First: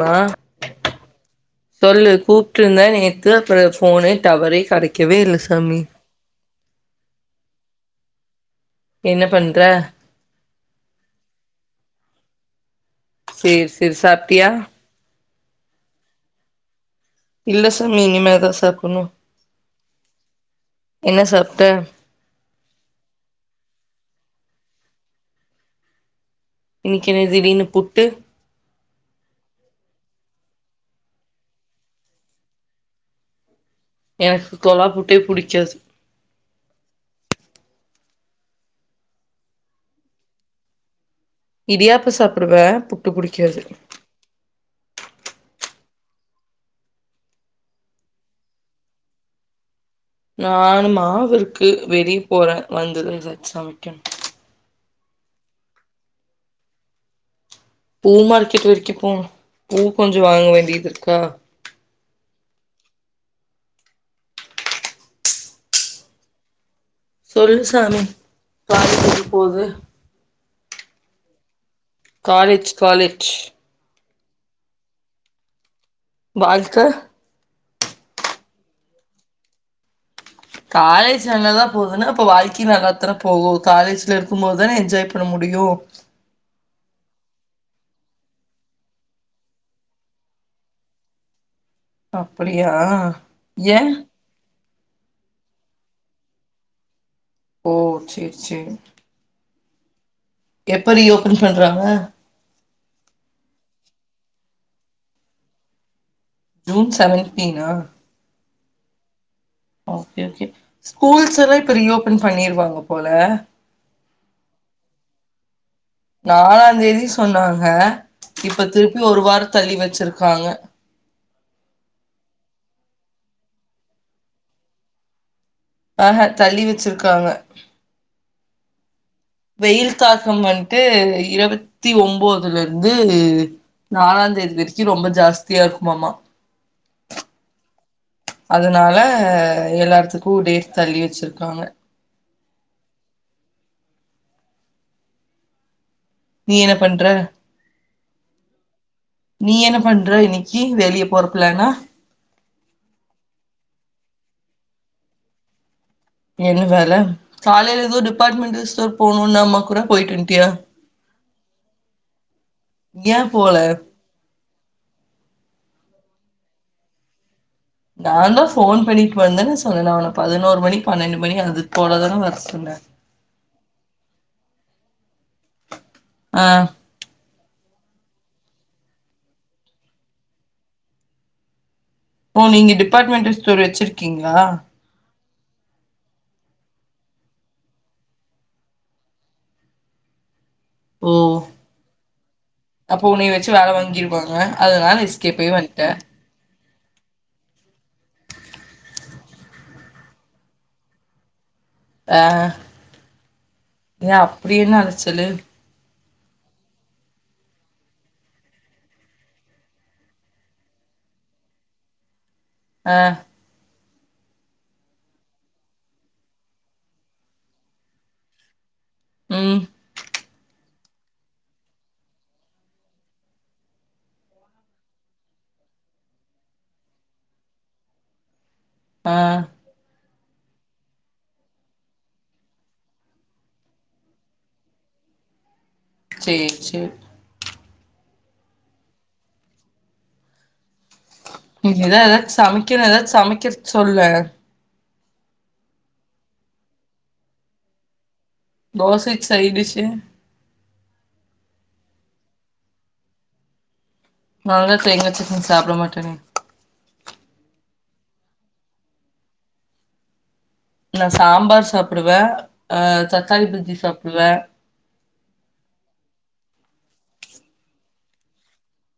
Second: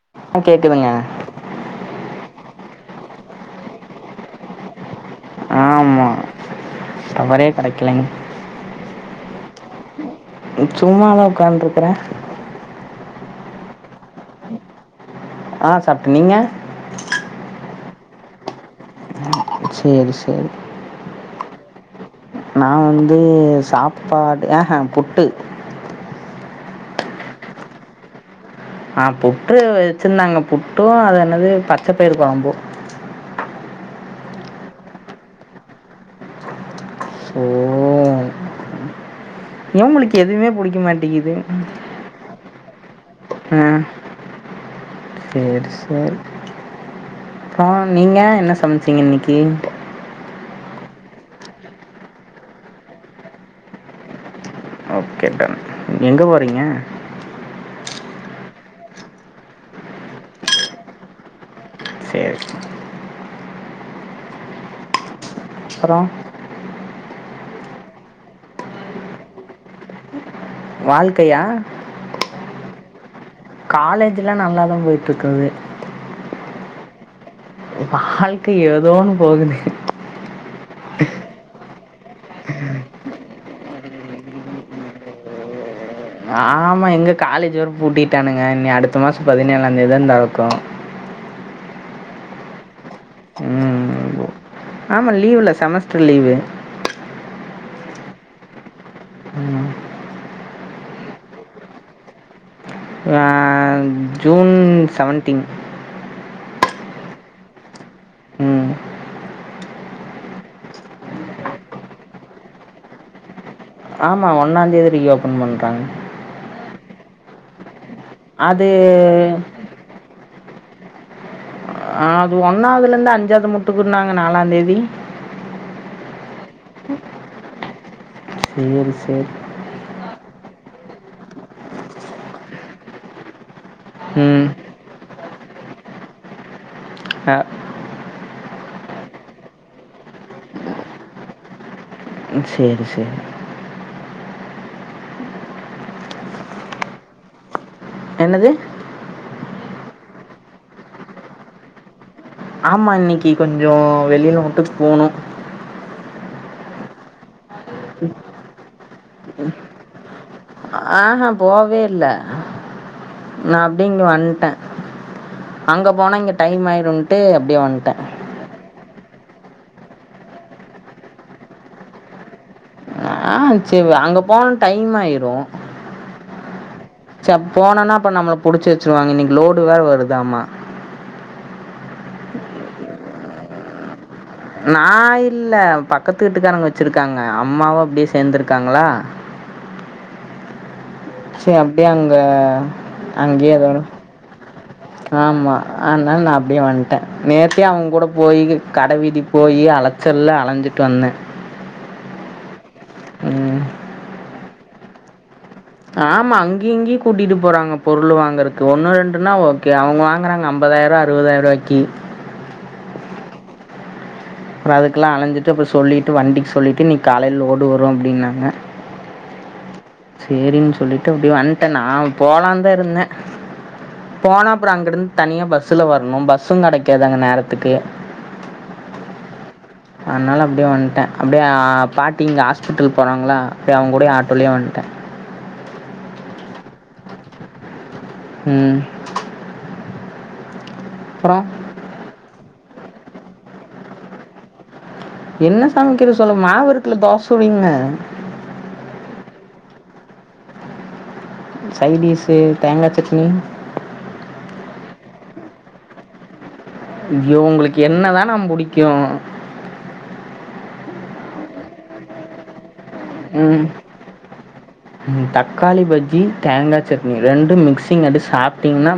மா ஆ கேக்குதுங்க சொல்லு கூப் கூப்ட்ருந்த நேத்து அப்ற போனே டவரே கடைக் ஆமா டவரே கெடைக்கலங்க என்ன பண்ற சும்மாதா உக்கான்ட்ருக்கற சேரி சேரி சாப்டியா ஆஹ் சாப்ட நீங்க இல்ல சாமி இனிமேதா சாப்டணு சேரி சேரி உம் நா வந்து சாப்பாடு ஆஹ்ஹா புட்டு இன்னக்கி என்ன திடீர்னு புட்டு ஆஹ் புட்டு வச்சிர்ந்தாங்க புட்டு அது என்னது பச்சப்பயிறு கொழம்பு எனக்கு கொலா புட்டே புடிக்காது ஓஹோ ஏ உங்களுக்கு எதுமே புடிக்க மாட் இடியாப்ப சாப்டுவே புட்டு புடிக்காது ஆ சேரி ஆஹ் நீங்க என்ன சமச்சிங்க இன்னக்கி யானு மாவுருக்கு வெளிய போறே வந்துதா எதாச் சமைக்கனு ஓகே டன் எங்க போறீங்க பூ மார்க்கெட் வரைக்கு போனு பூ கொஞ்ச வாங்க வேண்டியதுருக்கா சரி அப்ற சொல்லுசாமி காலேஜ் எப்டி போது வாழ்க்கையா காலேஜ் காலே காலேஜ் ஜுலா நல்லாதா போயிட்ருக்குது வாழ்க்க வாழ்க்க ஏதோனு போகுது காலேஜ் செம்மதா போதுனா அப்ப வாழ்க்கையு நல்லாத்தான போகு காலேஜ்ல இருக்கும் போதுதானே என்ஜாய் பண்ண முடியு ஆமா எங்க காலேஜ் வேற பூட்டிட்டானுங்க இனி அடுத்த மாச பதினேழாந்தேதிதா தொரக்கு அப்டியா உம் ஆமா லீவ்ல செமஸ்டர் லீவு ஓ சேர் சேர் எப்ப இனி ஓபன் பண்றாங்க ஆஹ் ஜூன் சவன்டீன் ஜூன் சவன்டீனா உம் ஓகே ஓகே ஸ்கூல்ஸ்லா இப்ப ரீ ஓப்பன் பண்ணிருவாங்க போல ஆமா ஒன்னாந் தேதி ரீ ஓப்பன் பண்றாங்க நாலாந் தேதி சொன்னாங்க இப்ப அது திருப்பி ஒரு வார தள்ளி வச்சிருக் காங்க ஆஹ் அது ஒன்னாவ்துல இருந்து அஞ்சாவ்து மட்டுக்குன்னாங்க நாலாந் தேதி ஆஹ்ஹ தள்ளி வச்சிருக்றாங்க சேரி சேரி வெயில் தாக்கம் வந்ட்டு இருவத்தி ஒம்போதுல இருந்து நாலாந் ம் தேதி வரைக்கு ரொம்ப ஜா ஜாஸ்தியா இருக்குமாமா ஆஹ் அதுனால எல்லாடத்துக்கு டேட் தள்ளி வச்சிருக்காங்க சேரி சேரி நீ என்ன பண்ற என்னது நீ என்ன பண்ற இன்னைக்கி வெளிய போற பிளானா ஆமா இன்னைக்கி கொஞ்சம் வெளில மட்டும் போணும் என்ன வேல காலேல ஏதோ டிபார்ட்மெண்டல் ஸ்டோர் போனும்ன அம்மா கூட போயிட்டு வன்ட்டியா ஆஹா போவே இல்ல ஏ போல நான் அப்டி இங்க வந்ட்டேன் அங்க போனா இங்க டைம் ஆய்டும்ட்டு அப்டியே வந்ட்டேன் போன் பண்ணிட்டு வந்தன்னு சொன்னல நான் உன்ன பதினோரு மணி பன்னெண்டு மணி அது போலதான வர சொன்னேன் ஆ சரி அங்க போணா டைம் ஆயிரும் ஆஹ் ச போனோனா அப்ப நம்மள புடுச்சு வச்சிருவாங்க இன்னைக்கு லோடு வேற வருதாமா ஓ நீங்க டிபார்ட்மெண்டல் ஸ்டோர் வச்சிரு க்கீங்களா நான் இல்ல பக்கத்து வீட்டுக்காரங்க வச்சிருக்காங்க அம்மாவும் அப்டியே சேந்திருக்காங்களா ஓ சரி அப்டியே அங்க அப்போ உன்னைய வச்சு அங்கேயே ஏதோ வேல ஒரு வாங்கிருவாங்க அதனால எஸ்கேப் ஆயி ஆமா வந்ட்டே ஆனால நான் அப்டியே வன் ட்டேன் நேத்தே அவன் கூட போயி கடவீதி போய் அலைச்சல்ல அலைஞ்சிட்டு வந்தே அஹ் ஏ அப்டி என்ன அலச்சலு ஆமா அங்கியும் இங்கியும் கூட்டிட்டு போறாங்க பொருள் வாங்கறக்கு ஒண்ணு ரெண்டுன்னா ஓகே அவுங்க வாங்கறாங்க ஐம்பதாயிரூவா அறுபதாயிரூவாய்க்கி ஆஹ் அப்புறம் அதுக்குலாம் அழஞ்சிட்டு அப்புறம் சொல்லிட்டு வண்டிக்கு சொல்லிட்டு இன்னைக்கி காலேல லோடு வரும் அப்டின்னாங்க உம் சேரினு சொல்லிட்டு அப்படிய வன்டே நா போலான் தான் இருந்தேன் போனா அப்புறம் அங்கிருந்து தனியா பஸ்ல வரணும் பஸ்ஸும் கெடைக்காது அங்க நேரத்துக்கு ஆஹ் அதனால அப்டியே வன்டேன் அப்டியே பாட்டி இங்க ஹாஸ்பிட்டல் போறாங்களா அப்டியே அவுங்க கூடயே ஆட்டோலயே வந்ட்டேன் சேர் சேர் உம் இனிதா எதாது சமக் க்குன்னு ஏதாது சமைக்கிறதுக்கு சொல்லு என்ன சமைக்கிறது சொல்ல மாவிருக்குல தோச வைங்க தோசைக்கு சைடுடிஸு சைடிஸு தேங்கா சட்னி நான்லா தேங்கா சட்னி சாப்ட மாட்டேனே ஐயோ உங்களுக்கு என்னதான் நா புடிக்கும் நா சாம்பார் சாப்டுவேன் ஆஹ் தக்காளி ம் பஜ்ஜி சாப்டுவேன் தக்காளி பஜ்ஜி தேங்கா சட்னி ரெண்டு மிக்சிங் அடுச்சி சாப்ட்டிங்னா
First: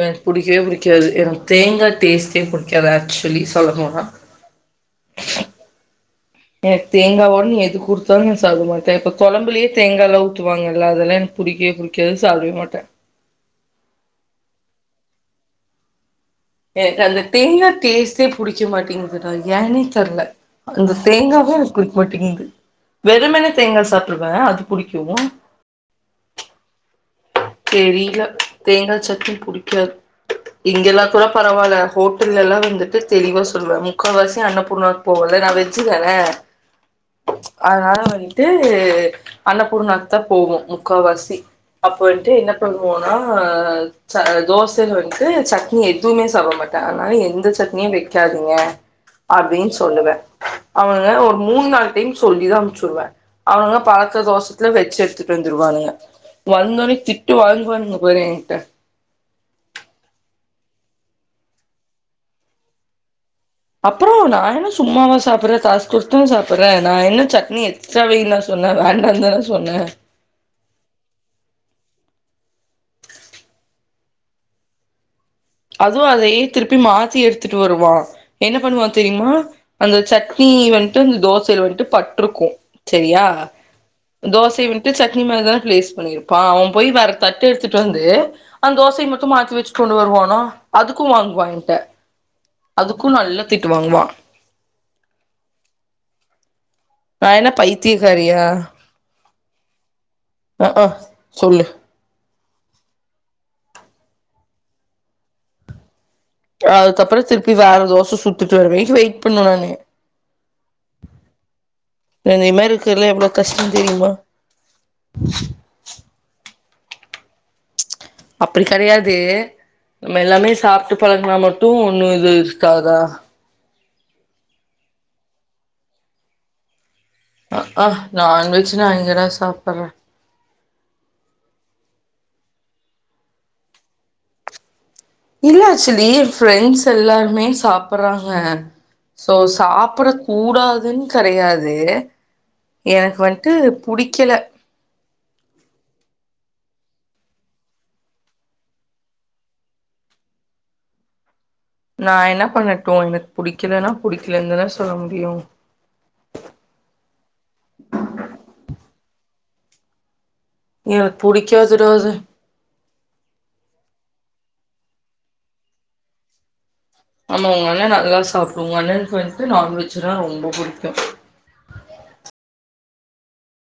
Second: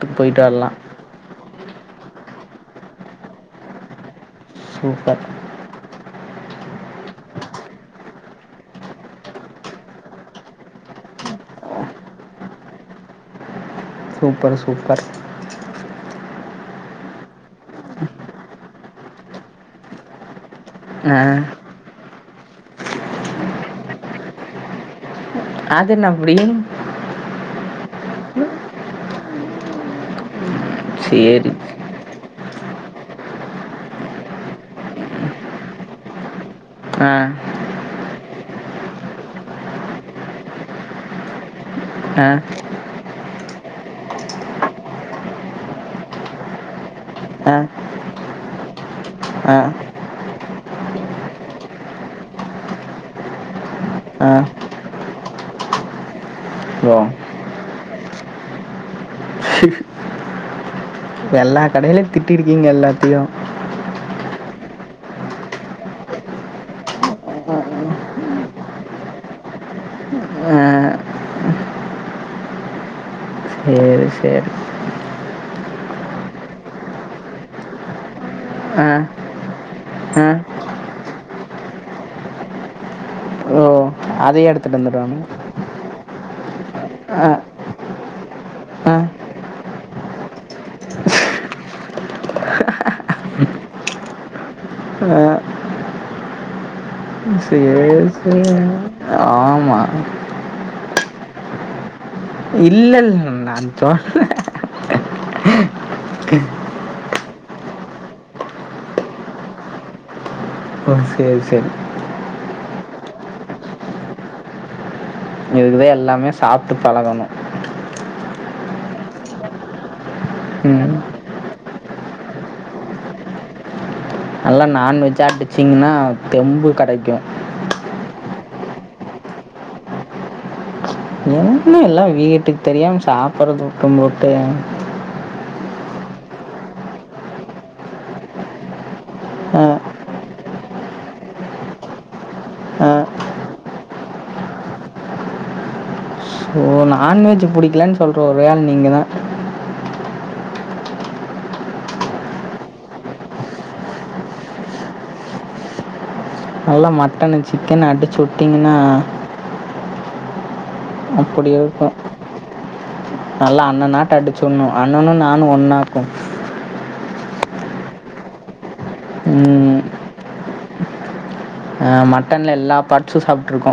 எனக்கு புடிக்கவே புடிக்காது எனக்கு தேங்கா டேஸ்ட்டே புடிக்காது ஆக்சுவலி சொல்லப்போனா சூப்பர் எனக் தேங்காவோட எது குடுத்தாலும் நா சாப்ட மாட்டேன் இப்ப தொழம்புலயே தேங்காய்ல்லாம் ஊத்துவாங்கல்ல அதெல்லாம் எனக்கு புடிக்கவே புடிக்காது சாப்டவே மாட்டேன் சூப்பர் சூப்பர் எனக்கு அந்த தேங்கா டேஸ்ட்டே புடிக்க மாட்டேங்குதுடா ஏன்னே தெர்ல அந்த ஆ தேங்காவே எனக்கு புடிக்க மாட்டேங்குது வெறுமனே தேங்கா சாப்டுவ அது புடிக்கு அதென்ன அப்டி தெரில தேங்கா சட்னி புடிக்காது இங்கெலா கூட சரி பரவால்ல ஹோட்டல் இதுலல்லா வந்துட்டு தெளிவா சொல்வ முக்கா வாசி அன்னபூர்ணாக்கு போவல்ல நா வெஜ்ஜுதான ஆ அதனால வந் ட்டு அன்னபூர்ணாக்குதா போவோ முக்காவாசி ஆ வந்துட்டு என்ன பண்ணுவோனா அ ச தோசைல வந்ட்டு சட்னி எதுமே சாப்ட மாட்ட அதனால எந்த ஆ சட்னியு வெக்கா திங்க ஆ அப்டின் சொல்லுவ அவங்க ஒரு மூணு நாலு டைம் சொல்லிதா அனுப்ச்சுடுவ அவனுங்க பழக்க ஆ தோசத்துல வெச்சு எடுத்துட்டு வந்துருவானுக ஓ வந்தோனே தி திட்டு வாங்குவானுங்க பாரு எங்கிட்ட எல்லா கடையிலயு திட்டிருக்கிங்க எல்லாத்தையு அப்பற நா என்ன சும்மாவா சாப்படறே காசு குடுத்துதான சாப்படறே நா என்ன சட்னி எக்ஸ்ட்ரா வெய்யினா சொன்ன வேண்டான்தான சொன்ன ஆ சேரி சேரி அதுவு அதையே திருப்பி மாத்தி எடுத்துட்டு வருவா என்ன ஆ பண்ணுவா தெரிமா அந்த ஆ சட்னி வந்ட்டு அந்த தோசைல வந்துட்டு பட்ருக்கு செரியா ஓ அதையே தோசைய எடுத்துகிட்டு வன்ட்டு வந்துடுவாங்க சட்னிமேல தான பிளேஸ் பண்ணிரு பாவம் பொய் வேர தட்டு எட்த்துட்டு வந் து அந் ஆ தோசை மாத்தி வெச் கொண்டு வருவானா அதுக்கு வாங்வா என்ட்ட அதுக்கு நல்லா திட்டு வாங்வா நா ம் என்ன சேரு சே பைத்தியக்காரியா ஆமா அ ஆ சொல்லு இல்லல்ல நா தொன்ன அதுக்கப்பற திருப் பி வேற தோச சுட்டுட்டு வர வெய்க்கு வெயிட் பண்ணுவ நானே ஒ சேரி சேரி கேர்ல்ல எவ்ளோ கஷ்டொந் தெரியுமா இதுக்குதா எல்லாமே சாப் ட்டு பழகணு அப்புடி கடையாது நம்ம எல்லாமே ம் சாப்ட்டு பழகுனா மட்டு ஒன்னு இது இஷ்காதா நல்லா நான்வெஜ்ஜா ஆட்டிச்சீங்ன்னா தெம்பு கெடைக்கு அ ஆ நான்வெஜ் நா எங்கனா சாப்பர்ற என்ன எல்லா வீட்டுக் தெரியாம சாப்படுறது வுட்டும் போட்டு இல்ல ஆக்ச்சுலி ஃப்ரெண்ட்ஸ் எல்லாருமே சாப்படுறாங்க சோ அ சாப்பட கூடாதுன் கடையாது அ எனக்கு வன்ட்டு புடிக்கல ஓ நான்வெஜ் புடிக்கலனு சொல்ற ஒரே ஆள் நீங்க தா நா என்ன பண்ணட்டு எனக் புடிக்கிலன்னா புடிக்கிலன் தான சொல்ல முடியு நல்லா மட்டனு சிக்கனு அடிச்சு விட்டீங்கன்னா எனக்கு அப்புடி இருக்கு புடிக்காதுடா அது நல்லா அண்ண நாட்ட ச்சுன்னு அண்ணனு நானு ஒன்னாக்கு ஆமா உங்கண்ண நல்லா சாப்டுவாண்ண க்கு வன்ட்டு ம் நான்வெஜ்ஜு னா ரொம்ப புடிக்கு அ மட்டன் எல்லா பாட்ஸு சாப்ட்ருக்கோ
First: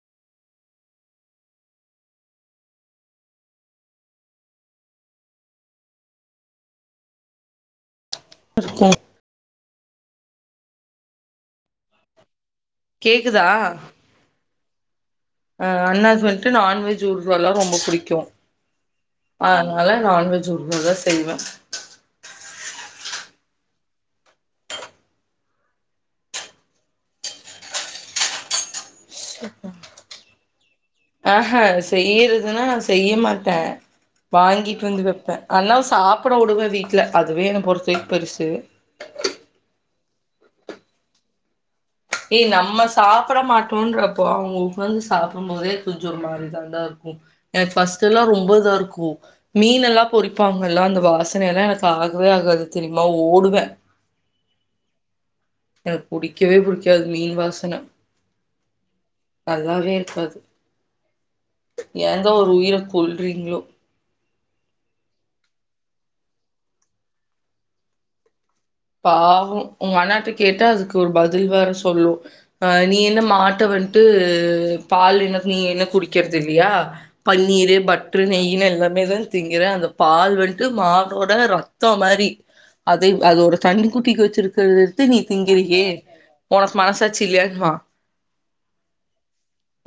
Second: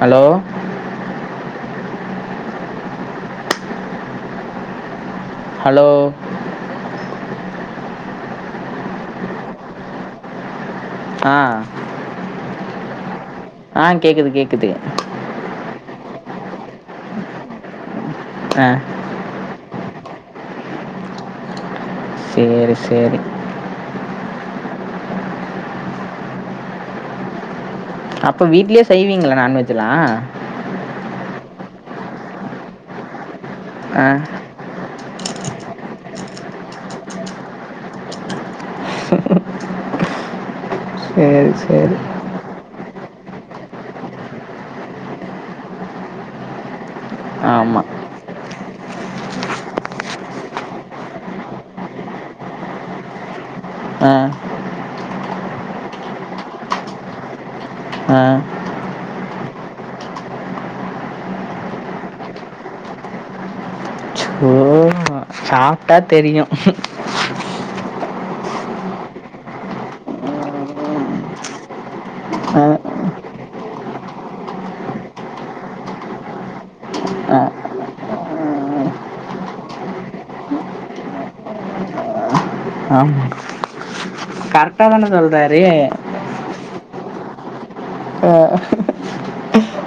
ஹலோ ஹலோ இருக்கு ஆ கேக்குதா குது அ அண்ணாக் வன்ட்டு நான்வெஜ் ஊர்காலா ரொம்ப புடிக்கு அ னால நான்வெஜ் ஊர்கா தா செய்வ சேரி சேரி அப்ப வீட்லியே செய்வீங்களா நான்வெஜ்ஜுலா ஆ செய்றதுன்னா செய்ய மாட்ட ஆ வாங்கிட்டு வந்து வெ அண்ணாவ சாப்ட விடுவே வீட்ல. அதுவே என்னை பொறுத்தவரைக்கு பெருசு. செரி செரி ஏய் நம்ம சாப்ட மாட்டோன்றப்போ அவங்களுக்கு வந்து சாப்டம்போதே கொஞ்சு ஒரு மாதிரிதாண்டா இருக்கு. எனக் ஆமாம் பஸ்ட் எல்லா ரொம்ப ரொம்ம்பதா இருக்கூ. மீன்னெல்லா பொறிப்பாங்கல்ல, அந்த வாசனை எல்லா எனக்கு ஆகவே ஆகாது தெரியுமா ஓடுவே. ஆ எனக்கு புடிக்கவே புடிக்காது மீன் வாசனை, ஆ நல்லாவே இருக்காது. ஏந்தா ஒரு உயிர கொல்றீங்ளோ? சாப்ட்டா தெரியு பாவோ உங்க அண்ணாட்ட கேட்டா அதுக்கு ஒரு பதில் வேற சொல்லு அ நீ என்ன மாட்ட வந்ட்டு பால் எனக்கு நீ என்ன குடிக்றது இல்லையா பன்னீரு, பட்டரு, நெய்னு எல்லாமேதா திங்கிற. அந்த பால் வண்ட்டு மாடோட ரத்தோ மாரி அதை ஆமா [unintelligible] குட்டிக்கு வச்சிருக்கறத எடுத்து நீ திங்கிறேயே. உனக்கு மனசு சாட்சி இல்லையானுவா ஆ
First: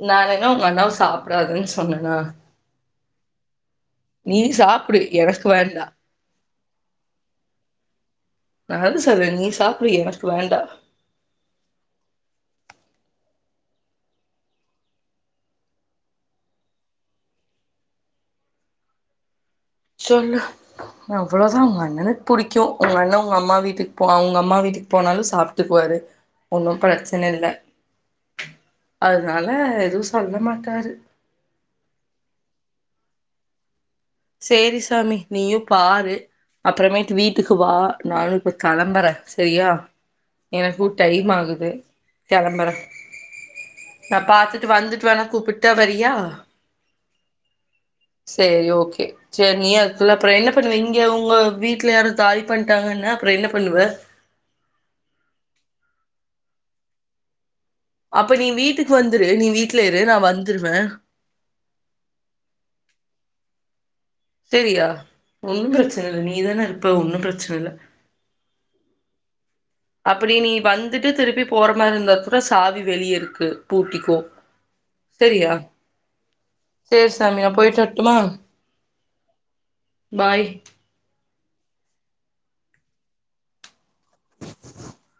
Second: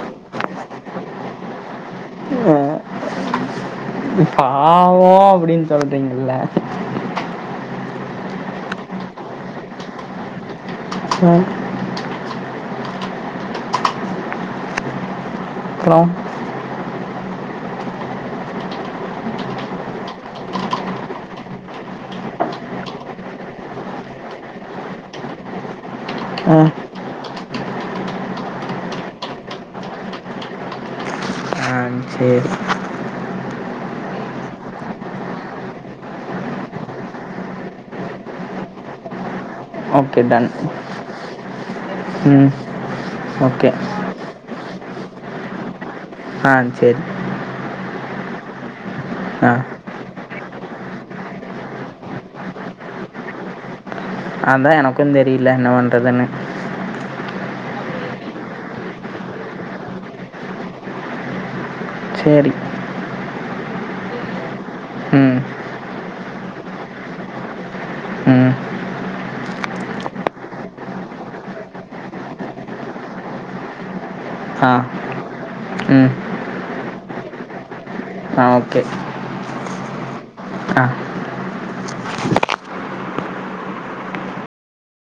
நா என்ன ஒங்க அண்ணாவ சாப்டாதன் சொன்னனா நீ பாவ சாப்டு எனக்கு அப்டின் வேண்டா சொல்றீங்கில்லா நானே சொல்றே நீ சாப்டு எனக்கு வேண்டா செரி அப்றோ சொல்லு அவ்ளோதா ஒங்க அண்ணனுக்கு புடிக்கு அதுனால்தா ஒங்க அம்மா வீட்டுக்கு போலா ஒங்க அம்மா வீட்டுக்கு போலானு சாப்ட்டுக்குவாரு ஆ ஒன்னு பிரச் சன இல்ல அதனால எதுவு சொல்ல மாட்டாரு ஆ சரி சேரி சாமி நீயு பாரு அப்றமாய்ட்டு வீட்டுக்கு வா நானு இப்ப கெளம்பறே செரியா ஓகே டன் எனக்கு டைம் ஆகுது ம் கெளம்புறே ஓகே நா பாத்துட் வந்துட்டு வேணா கூப்புட்டா வரி ஆஹ் சேரி சேரி ஓக் கே சேரி நீயே அதுக்குள்ள அப்ற என்ன பண்ணுவ இங்க ஒங்க வீட்ல யாரு தாழ் பண்ட்டாங்ன்னா அப்ற என்ன பண்ணுவ அதா எனக்கு தெரியல என்ன பண்றதுன்னு அப்ப நீ வீட்டுக்கு வந்துரு நீ வீட்ல இரு நா வந்துருவே சேரி தேரியா ம் ஒன்னு பிரச்ன இல்ல நீதான இருப்ப ஒன்னு பிரச்ன இல்ல ம் அப்டி நீ வந்துட்டு திருப்பி போற மாரி இருந்தா கூட சாவி வெளிய இருக்கு பூட்டிக்கோ தெரியா உம் சேரி சாமி நா போய்ட்டு வரட்டுமா ஓகே பாய் ஆ